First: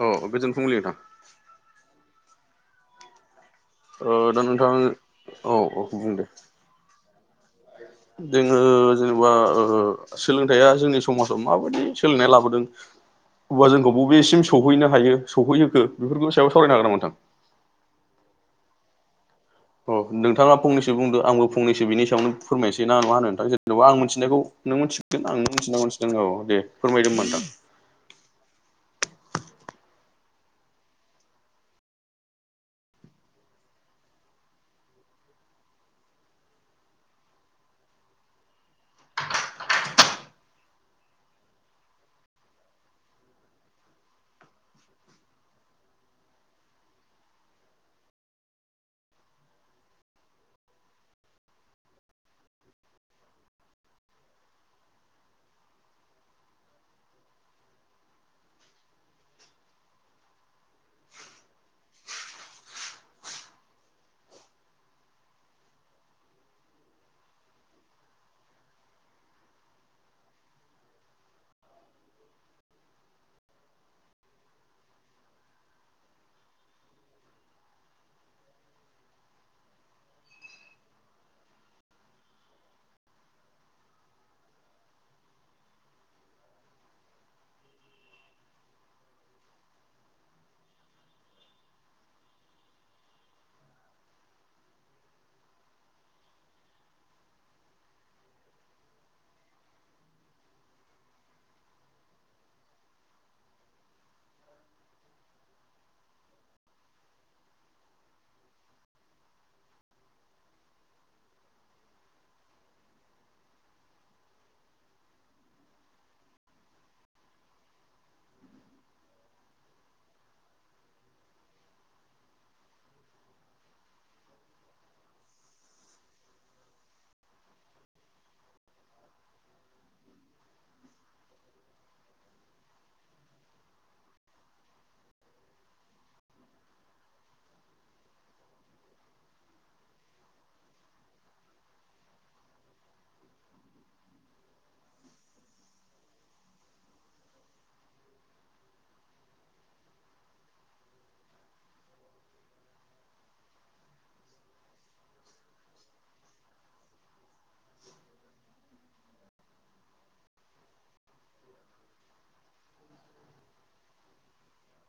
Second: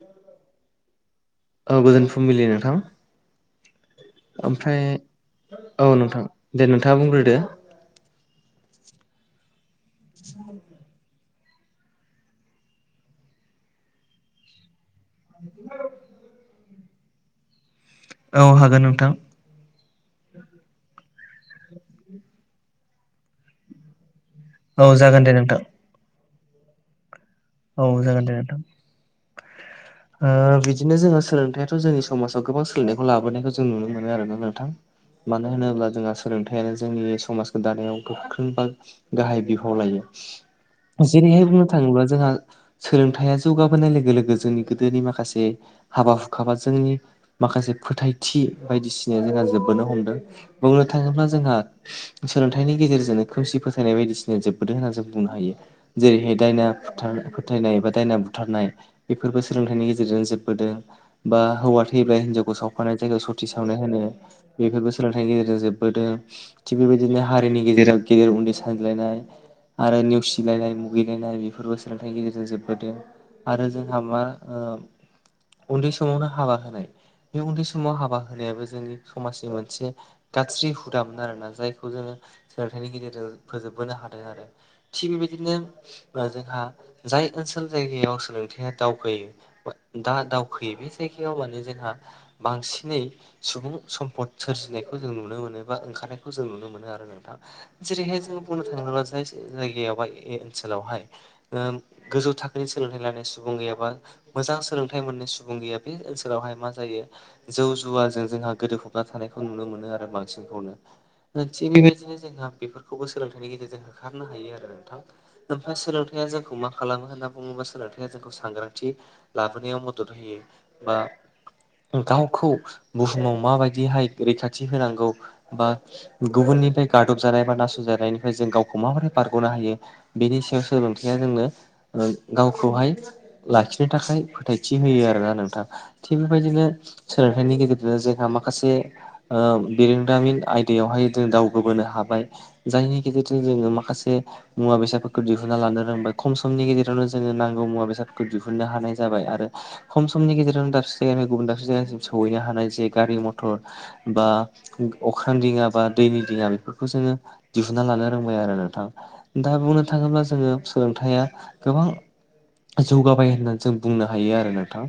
औ गोजोन फुंलि नोंथां। औ गोजोन फुंबिलि नोंथां। ओ दा नोंथां ओमफ्राय औ नोंथां दे नोंथांङा बुंग्रोदो। जोंङो जेनबा ओ सोलोंथाइया जोंनि समाजाव माबायदि सोलायनाय लाबोदों। अब्ला जोंखौ बबेसिम सहैनो हायो सौहैहोखो बेफोरनि सायाव सावरायनो हागोन नामा नोंथां? औ हागोन नोंथां। अ नोंथांङा फंनैसो बुंदो आंबो फंनैसो बिनि सायावनो फोरमायसै ना मा होनो नोंथां जेनेबा आं मिथिनायखौ। नों औ जागोन मिथिगोन दे आं नों नोंथां मिथिना मोनथिदों औ दे फोरमायदो होमबा नोंथां। औ जागोन दे नोंथां। [inaudible] ओ बिदिनो जोंङो सोलोंथायाथ' जोंनि समाजाव गोबां सोलायनायखौ लाबोनायखौ जों नुनो मोनो आरोना नोंथां। मानो होनोब्ला जोंहा सोलोंथायाइयानो जोंनि समाजखौ दानायाव गोख्रों बा गाहाय बिफाव लायो। जेरैहाय बुंनो थांङोब्ला जोंहा। सोलोंथाइया जौगाबोनाय लोगो लोगो जोंनि गोदोनि माखासे हाबा हुखाबा जोंनि माखासे फोथायथि बायदिसिनाया जोंहा जोबबोनो हमदों। बुंनो थांङोब्ला जोंहा सोलोंथाइनि गेजेरजोंनो खोमसि फोथायनाय बायदिसिना जोबबोदों होनना जों बुंनो हायो। जेरैहाय दायना बुथारनाय फोथायनाय बा दायना बुथारनाय बेफोरबो सोलोंथाइनि गेजेरजों जोबबोदों। बा हौवा थैयोब्ला हिनजावखौ सावफानाय जायगायाव सति सावनाय होनो। बेफोरबो सोलोंथाइनि गेजेरजों जोबबोदों। थिग बेबायदिनो हारिनि गेजेराव गेदेर उन्दै सानज्लायनाय। आरो नेवसिलायनाय मुगैलायनाय बेफोरबो सोलों थायनि गेजेरजों जोबबोदों आरो जोंहा मा ओ उन्दै समावनो हाबा होनाय बे उन्दै समाव हाबा होनायाबो जोंनि समाजनि मोनसे गाख्रि हुदामोन आरोना जायखौ जोङो सोलोंथाइनि गेजेरजों फोजोबबोनो हादों आरो थिग बे बायदिनो जोंहा जाय ओनसोल जायगायाव सोलोंथाइया दावगायो। दा दावखोयो बे जायगायाव माने जोंहा बांसिनै। सुबुं सम्पद सोरजिनायखौ जों नुनो मोनो, बा ओंखारनायखौ जों नुनो मोनो आरो नोंथां। जेरैहाय जों बुंनो थाङोबोब्ला जाय जायगायाव बा ओनसोलावहाय। गोजौ थाखोनि सोलोंथाइ लानाय सुबुं गैयाबा। मोजां सोलोंथाइ मोननाय सुबुं गैया बे ओनसोलावहाय मा जायो। जौ जुवाजों जोंहा गोदो होबना थानायखौ नुनो मोनो आरो बांसिनखौनो। थिग बे बायदिनो जोंहा बेफोरखौबो सोलोंथाइनि गेजेरजों होखारनो हायो आरो नोंथां। [unintelligible] सोलोंथाइया जोंखौ मा खालामो होनना बुङोब्ला सोलोंथाइया जोंखौ सांग्रांथि लाबोनायाव मदद होयो। बा गावखौ बुहुमाव माबायदिहाय रैखाथि होनांगौ, बा गुबुननिफ्राय गादब जानाय बा नासयजानायनिफ्राय जों गावखौ माबोरै बारग'नो हायो। बेनि सायाव सोलोंथायाइया जोंनो गावखौहाय लाखिनो थाखाय फोथायथि होयो आरोना नोंथां। थिग बे बायदिनो सोलोंथाइनि गेजेरजोंनो जोंहा माखासे ओ बिरोंदामिन आयदायावहाय जों दावखोबोनो हाबाय। जायनि गेजेरजों जोङो माखासे मुवा बेसादफोरखौ दिहुन हुनना लानो रोंबाय। खम समनि गेजेरावनो जोङो नांगौ मुवा बेसादफोरखौ दिहुननो हानाय जाबाय आरो खम समनि गेजेरावनो दाबसे जायगानि गुबुन दाबसे जायगासिम सहैनो हानाय जे गारि मथर बा अख्रां दिङा बा दैनि दिङा बेफोरखौ जोङो दिहुनना लानो रोंबाय आरो नोंथां। दा बुंनो थाङोब्ला जोङो सोलोंथाइया गोबां जौगाबाय होननानै जों बुंनो हायो आरो नोंथां।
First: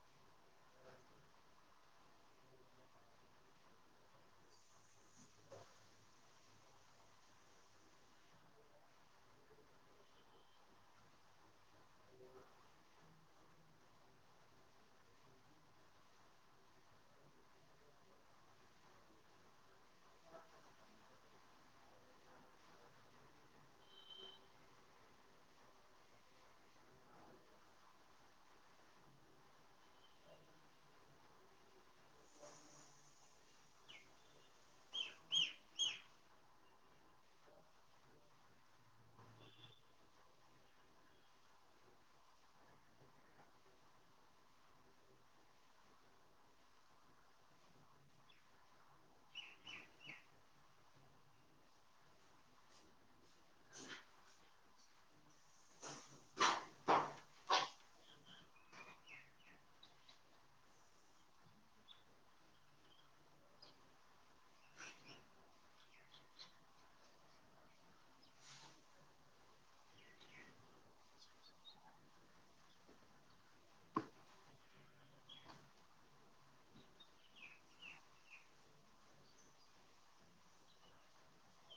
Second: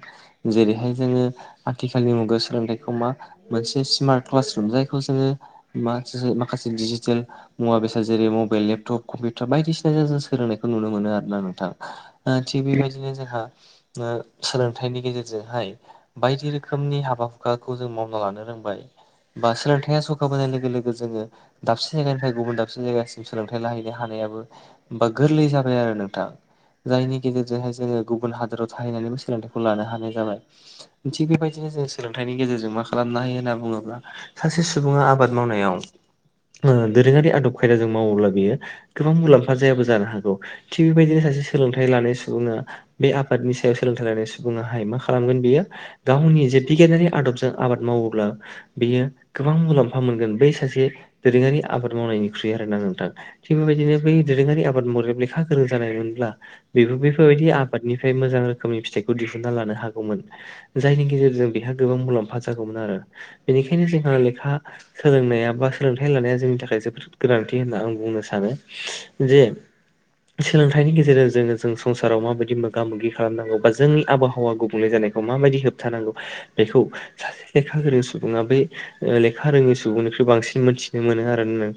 जेरैहाय जोङो आथिखालनि मुगायाव सोलोंथाइखौ मा मोनसे स्मार्ट क्लासरुम जायखौ जोङो मानसिजों माखासे दिडिजिटेल मुवा बेसाद जेरै मबाइल, लेपटप, कम्पिउटार बायदिसिना सोलोंनायखौ नुनो मोनो आरो ना नोंथां। ओ थिग बेबायदिनो जोंहा ओ सोलोंथाइनि गेजेरजोंहाय बायदि रोखोमनि हाबा हुखाखौ जों मावना लानो रोंबाय। बा सोलोंथाइया जौगाबोनाय लोगो लोगो जोङो दाबसे जायगानिफ्राय गुबुन दाबसे जायगासिम सोलोंथाइ लाहैनो हानायाबो होमबा गोरलै जाबाय आरो नोंथां। जायनि गेजेरजोंहाय जोङो गुबुन हादराव थाहैनानैबो सोलोंथाइखौ लानो हानाय जाबाय। थिग बे बायदिनो जों सोलोंथाइनि गेजेरजों मा खालामनो हायो होनना बुङोब्ला सासे सुबुङा आबाद मावनायाव दोरोङारि आदब खायदाजों मावोब्ला बेयो गोबां मुलाम्फा जायाबो जानो हागौ थिग बे बायदिनो सासे सोलोंथाइ लानाय सुबुङा बे आफादनि सायाव सोलोंथाइ लानाय सुबुङाहाय मा खालामगोन बेयो गावनि जे बिगियानारि आदबजों आबाद मावोब्ला बियो गोबां मुलाम्फा मोनगोन बै सासे दोरोङारि आबाद मावनायनिख्रुइ आरोना नोंथां। थिग बेबायदिनो बै दोरोङारि आबाद लेखा गोरों जानाय मोनब्ला बे बेफोरबायदि आबादनिफ्राय मोजां रोखोमनि फिथाइखौ दिहुनना लानो हागौमोन। जायनि गेजेरजों बेहा गोबां मुलाम्फा जागौमोन आरो बेनिखायनो जोंहा लेखा सोलोंनाया बा सोलोंथाइ लानाया जोंनि थाखाय जोबोद गोनांथि होनना आं बुंनो सानो। जे सोलोंथाइनि गेजेरजों जोङो जों संसाराव माबायदि मोगा मोगि खालामनांगौ बा जोंनि आबहावा गुबुंले जानाय खौ माबायदि होबथानांगौ। बेखौ सासे लेखा गोरों सुबुङा बै लेखा रोङै सुबुंनिख्रुइ बांसिन मोनथिनो मोनो आरो नों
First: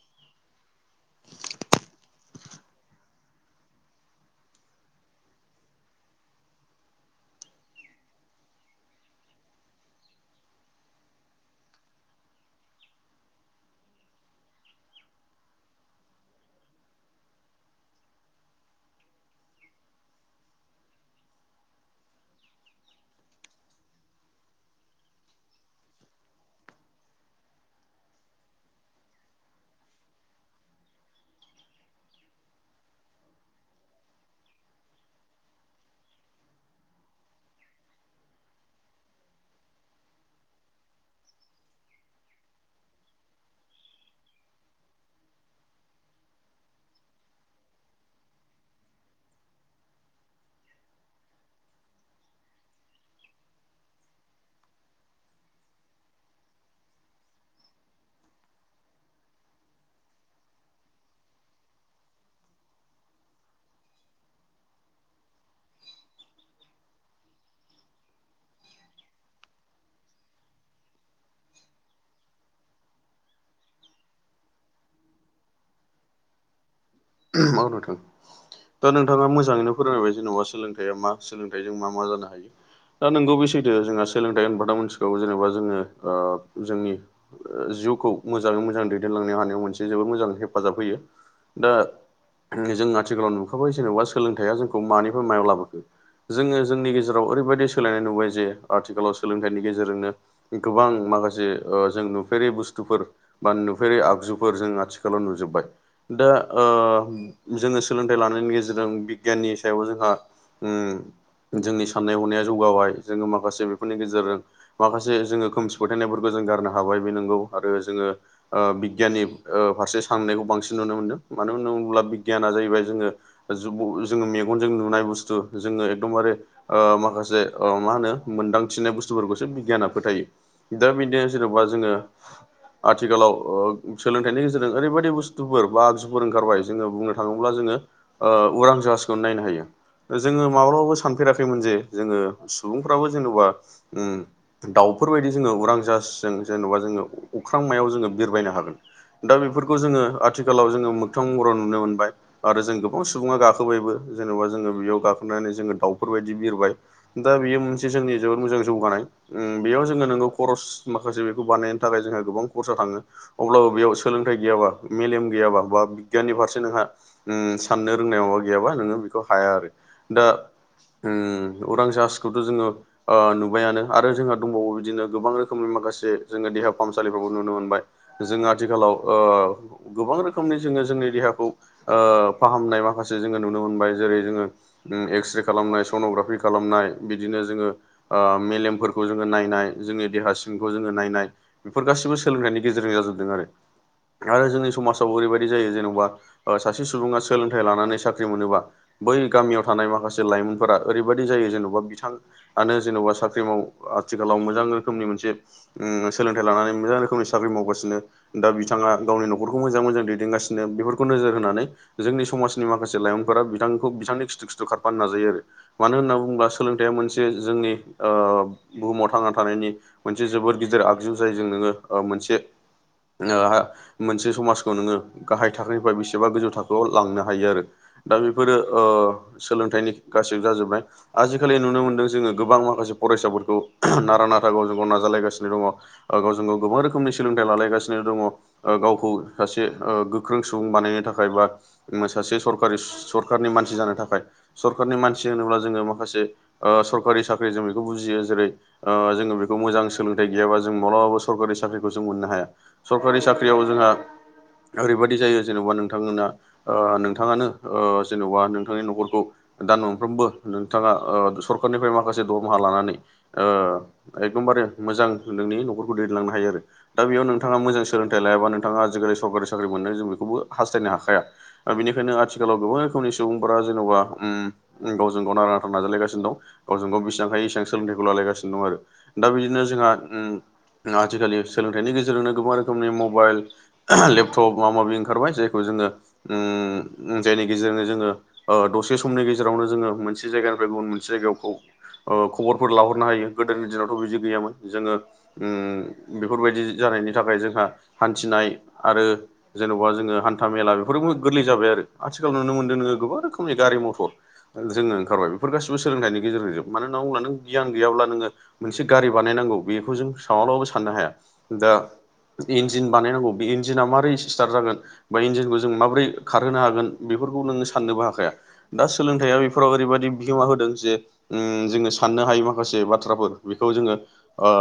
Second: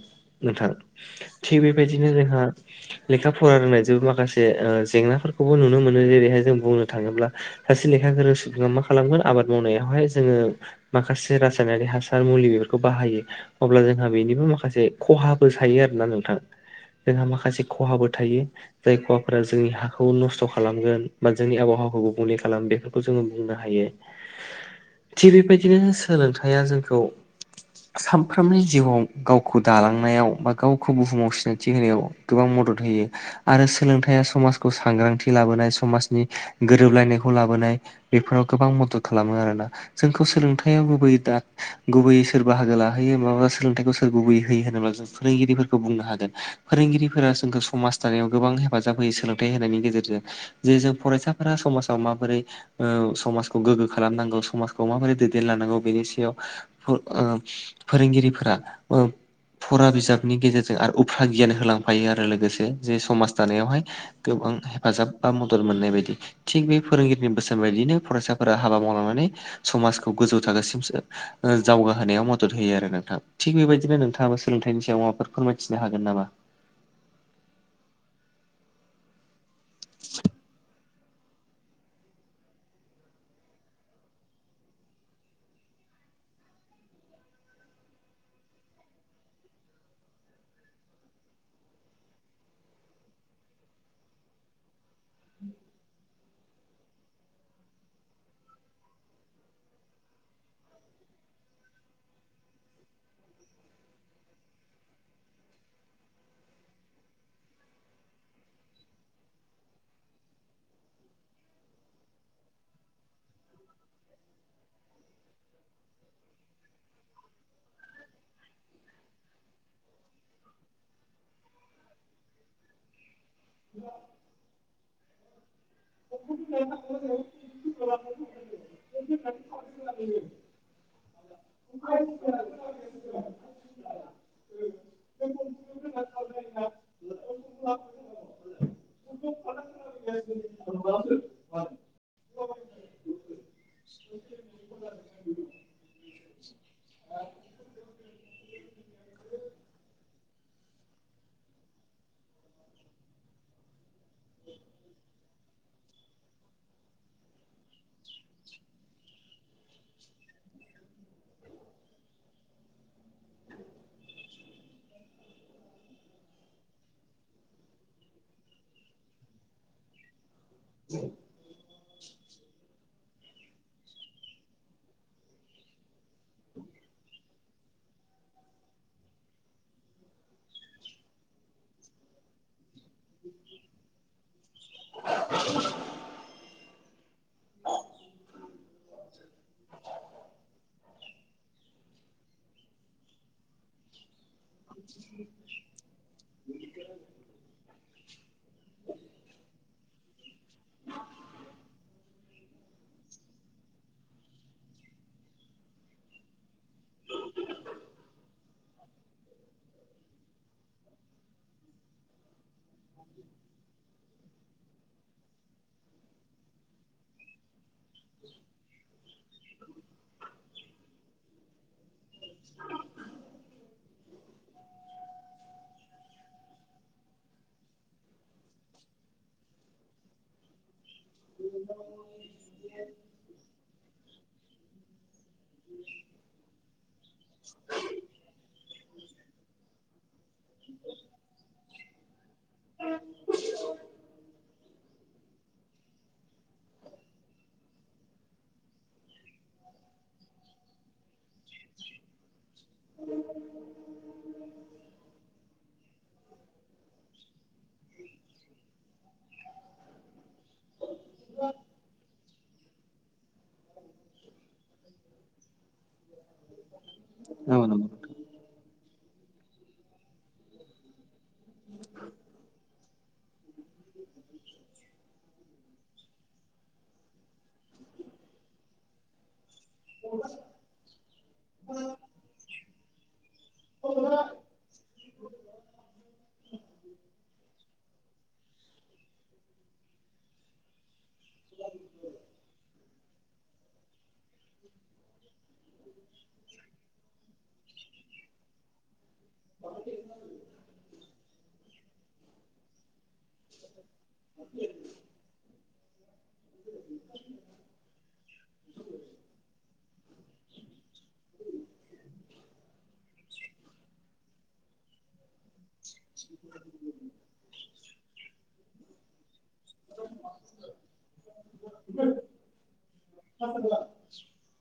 नोंथां। थिग बे बायदिनो जोंहा लेखा फरा रोंनायजोंबो माखासे ओ जेंनाफोरखौबो नुनो मोनो जेरैहाय जों बुंनो थाङोब्ला सासे लेखा गोरों सुबङा मा खालामगोन आबाद मावनायावहाय जोङो माखासे रासायनारि हासार मुलि बेफोरखौ बाहायो। अब्ला जोंहा बेनिबो माखासे खहाबो थायो आरोना नोंथां। जोंहा माखासे खहाबो थायो। जाय खहाफोरा जोंनि हाखौ नस्थ' खालामगोन बा जोंनि आबहावाखौ गुबुंले खालामो बेफोरखौ जोङो बुंनो हायो। [inaudible] थिग बेबायदिनो सोलोंथाइया जोंखौ सानफ्रोमनि जिउआव गावखौ दालांनायाव बा गावखौ बुहुमाव सिना थि होनायाव गोबां मदद होयो। आरो सोलोंथाइया समाजखौ सांग्रांथि लाबोनाय, समाजनि गोरोबलायनायखौ लाबोनाय, बेफोराव गोबां मदद खालामो आरोना। जोंखौ सोलोंथाइयाव गुबैयै दा गुबैयै सोर बाहागो लाहैयो माबा सोलोंथाइखौ सोर गुबैयै होयो होनोब्ला जों फोरोंगिरिफोरखौ बुंनो हागोन फोरोंगिरिफोरा जोंखौ समाज दानायाव गोबां हेफाजाब होयो सोलोंथाइ होनायनि गेजेरजों जे जों फरायसाफोरा समाजाव माबोरै ओ समाजखौ गोग्गो खालामनांगौ समाजखौ माबोरै दैदेनलांनांगौ बेनि सायाव फोरोंगिरिफोरा फरा बिजाबनि गेजेरजों आरो गियान होलांफायो आरो लोगोसे जे समाज दानायावहाय गोबां हेफाजाब बा मदद मोननाय बायदि थिग बे फोरोंगिरिनि बोसोन बायदियनो फरायसाफोरा हाबा मावलांनानै समाजखौ गोजौ थाखोसिमसो जावगाहोनायाव मदद होयो आरो नोंथां थि बेबायदिनो नोंथाङाबो सोलोंथाइनि सायाव माबाफोर फोरमायथिनो हागोन? [unintelligible] औ नोंथां। दा नोंथाङा मोजाङैनो फोरोंबाय जेनेबा सोलोंथाइया मा सोलोंथाइजों मा मा जानो हायो दा नोंगौ बे सैथो जोंहा सोलोंथाइ होनबादा मोनसिखौ जेनेबा जोङो जोंनि जिउखौ मोजाङै मोजां दैदेनलांनो हानायाव मोनसे जोबोद मोजां हेफाजाब होयो दा जों आथिखालाव नुखाबाय जेनेबा सोलोंथाइया जोंखौ मानिफ्राय मायाव लाबोखो जोङो जोंनि गेजेराव ओरैबायदि सोलायनाय नुबाय जे आथिखालाव सोलोंथाइनि गेजेरजोंनो गोबां माखासे जों नुफेरि बुस्थुफोर बा नुफेरै आगजुफोर जों आथिखालाव नुजोब्बाय दा ओ जोङो सोलोंथाइ लानायनि गेजेरजों बिगियाननि सायाव जोंहा जोंनि साननाय हनाया जौगाबाय जोङो माखासे बेफोरनि गेजेरजों माखासे जोङो खोमसि फोथायनायफोरखौ जों गारनो हाबाय बे नंगौ आरो जोङो ओ बिगियाननि फारसे साननायखौ बांसिन नुनो मोनदों मानो होन अब्ला बिगियाना जाहैबाय जोङो जोङो मेगनजों नुनाय बुस्थु जोङो एखदमबारे ओ माखासे मा होनो मोन्दांथिनाय बुस्थुफोरखौसो बिगियाना फोथायो दा बिदिनो जेन'बा जोङो आथिखालाव सोलोंथाइनि गेजेरजों ओरैबायाददि बुस्थुफोर बा आगजुफोर ओंखारबाय जोङो बुंनो थाङोब्ला जोङो उरां जाहाजखौनो नायनो हायो जोङो माब्लाबाबो सानफेराखैमोन जे जोङो सुबुंफ्राबो जेन'बा दाउफोरबायायदि जोङो उरां जासजों जेनेबा जोङो अख्रां मायाव जोङो बिरबायनो हागोन दा बेफोरखौ जोङो आथिखालाव जोङो मोगथां महराव नुनो मोनबाय आरो जों गोबां सुबुङा गाखोबायबो जेनेबा जोङो बेयाव गाखोनानै जोङो दाउफोरबायायदि बिरबाय दा बेयो मोनसे जोंनि जोबोद मोजां जौगानाय बेयाव जोङो नोंगौ खरस माखासे बेखौ बानायनो थाखाय जोंहा गोबां खरसा थाङो अब्लाबो बेयाव सोलोंथाइ गैयाबा मेलेम गैयाबा बा बिगियाननि फारसे नोंहा साननो रोंनाय माबा गैयाबा नोङो बेखौ हाया आरो दा उम अरां जाजखौथ' जोङो नुबायानो आरो जोंहा दंबावो बिदिनो गोबां रोखोमनि माखासे जोङो देहा फाहामसालिफोरफोरखौबो नुनो मोनबाय जोङो आथिखालाव ओ गोबां रोखोमनि जोङो जोंनि देहाखौ ओ फाहामनाय बा माखासे जोङो नुनो मोनबाय। जेरै जोङो उम एक्सरे खालामनाय सन'ग्राफि खालाम नाय बिदिनो जोङो ओ मेलेमफोरखौ जोङो नायनाय। जोंनि देहा सिमखौ जोङो नायनाय। बेफोर गासिबो सोलोंथाइनि गेजेरजों जाजोबदों आरो। आरो जोंनि समाजाव ओरैबायदि जायो। जेन'बा ओ सासे सुबुङा सोलोंथाइ लानानै साख्रि मोनोबा। बै गामियाव थानाय माखासे लाइमोनफोरा ओरैबायदि जायो। जेन'बा बिथां आनो जेन'बा साख्रि मावो। ओ आथिखालाव मोजां रोखोमनि मोनसे उम सोलोंथाइ लानानै मोजां रोखोमनि साख्रि मावगासिनो। दा बिथाङा गावनि न'खरखौ मोजां मोजां दैदेनगासिनो। बेफोर गौ नोजोर होनानै जोंनि समाजनि माखासे लाइमोनफोरा बिथांखौ बिथांनि खिथु खिथु खारफानो नाजायो आरो। मानो होनना बुङोब्ला सोलोंथाइया मोनसे जोंनि ओ बुहुमाव थांना थानायनि मोनसे जोबोद गिदिर आगजु। जाय जों नोङो ओ मोनसे मोनसे समाजखौ नोङो गाहाय था खोनिफ्राय बेसेबा गोजौ थाखोआव लांनो हायो आरो। दा बेफोरो ओ सोलोंथाइनि गासैबो जाजोबनाय। आजिखालि नुनो मोन्दों जोङो गोबां माखासे फरायसाफोरखौ नारा नाथा गावजों गाव नाजालायगासिनो। ओ गावजों गाव गोबां रोखोमनि सोलोंथाइ लालायगासिनो दङ। ओ गावखौ सासे ओ गोख्रों सुबुं बानायनो थाखाय बा सासे सरकारि सरखारनि मानसि जानो थाखाय। सरखारारनि मानसि होनोब्ला जोङो माखासे ओ सरकारि साख्रि जों बेखौ बुजियो। जेरै ओ जोङो बेखौ मोजां सोलोंथाइ गैयाबा जों मालाबाबो सरकारि साख्रिखौ जों मोननो हाया। सरकारि साख्रियाव जोंहा ओरैबायदि जायो। जेनेबा जेनबा नोंथांमोना ओ नोंथाङानो जेन'बा नोंथांनि न'खरखौ। दान मोनफ्रोमबो नोंथाङा ओ सरखारारनिफ्राय माखासे दरमाहा लानानै। ओ एखदमबारे मोजां नोंनि न'खरखौ दैदेनलांनो हायो आरो। दा बेयाव औ नोंथाङा मोजां नंगौ सोलोंथाइ लायाबा नोंथाङा आजिखालि सरकारि साख्रि मोननो जों बेखौबो हास्थायनो हाखाया। दा बेनिखायनो आथिखालाव गोबां रोखोमनि सुबुंफोरा जेन'बा उम जों गावजों गाव नारा नाथार नाजालायगासिनो दं। गावजों गाव बेसेबां हायो एसेबां सोलोंथाइखौ लालायगासिनो दं आरो। दा बिदिनो जोंहा उम आथिखालनि सोलोंथाइनि गेजेरजोंनो गोबां रोखोमनि मबाइल लेपटप सब माबा माबि ओंखारबाय। जायखौ जोङो उम जायनि गेजेरजोंनो जोङो ओ दसे समनि गेजेरावनो जोङो मोनसे जायगानिफ्राय गुबुन मोनसे जायगायावखौ ओ खबरफोर लाहरनो हायो। गोदोनि दिनावथ' बिदि गैयामोन। जोङो उम बेफोरबायदि जानायनि थाखाय। जोंहा हान्थिनाय आरो जेन'बा जोङो हान्था मेला बेफोरबो गोरलै जाबाय आरो। आथिखाल नुनो मोनदों। नोङो गोबां रोखोम गारि मथर जोङो ओंखारबाय। बेफोर गासिबो सोलोंथाइ गेजेरजों जोब। मानो होनना बुङोब्ला नों गियान गैयाब्ला नोङो मोनसे गारि बानायनांगौ बेखौ जों सानहरब्लाबो साननो हाया। दा इन्जिन बानायनांगौ। बे इन्जिना मारै स्टार्ट जागोन। बा इन्जिनखौ जों माबोरै खारहोनो हागोन। बेफोरखौ नोंङो साननोबो हाखाया। दा सोलोंथाइया बेफोराव ओरैबायादि बिहोमा होदों। जे उम जोङो साननो हायै माखासे बाथ्राफोर बेखौ जोङो ओ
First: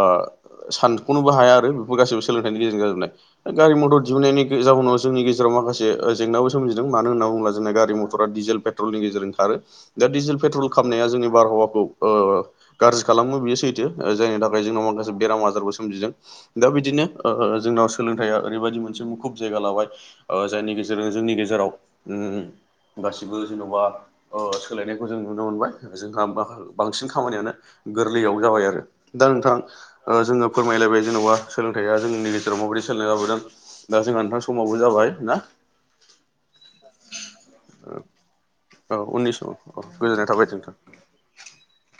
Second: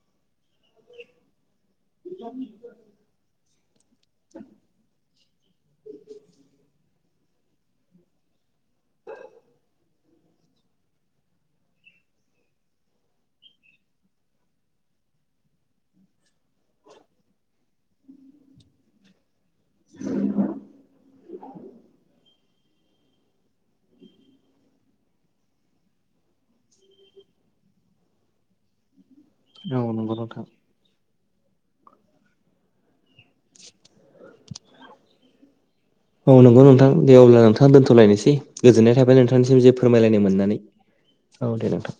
सानख'नोबो हाया आरो बेफोर गासैबो सोलोंथाइनि गेजेरजों जाजोबनाय। आरो गारि मथर दिहुननायनि जाउनाव जोंनि गेजेराव माखासेओ जेंनाबो सोमजिदों। मानो होन्ना बुङोबा जोंना गारि मथरा डिजेल पेट्रलनि गेजेरजों खारो। दा डिजेल पेट्रल खालामनाया जोंनि बारहावाखौ ओ गाज्रि खालामो बियो सैथो। जायनि थाखाय जोंनाव माखासे बेराम आजारबो सोमजिदों। दा बिदिनो ओ जोंनाव सोलोंथाइया ओरैबायदि मोनसे मुखुब जायगा लाबाय। ओ जायनि गेजेरजों जोंनि गेजेराव उम गासिबो जेन'बा ओ सोलायनायखौ जों नुनो मोनबाय। जोंहा माखा बांसिन खामानियानो गोरलैयाव जाबाय आरो दा नोंथां औ नंगौ ओ नोंथां जोङो फोर मायलायबाय जेन'बा सोलोंथाइआ जोंनि गेजेराव माबोरै सोलायनाय लाबोदों। दा जोंहा नोंथां समाबो जाबाय ना औ नंगौ नोंथां दे अब्ला नोंथा दोन्थ'लायनोसै गोजोननाय औ थाबाय उननि समाव नोंथांनिसिम जे औ फोरमायलायनाय गोजोननाय थाबाय मोननानै नोंथां औ दे नोंथां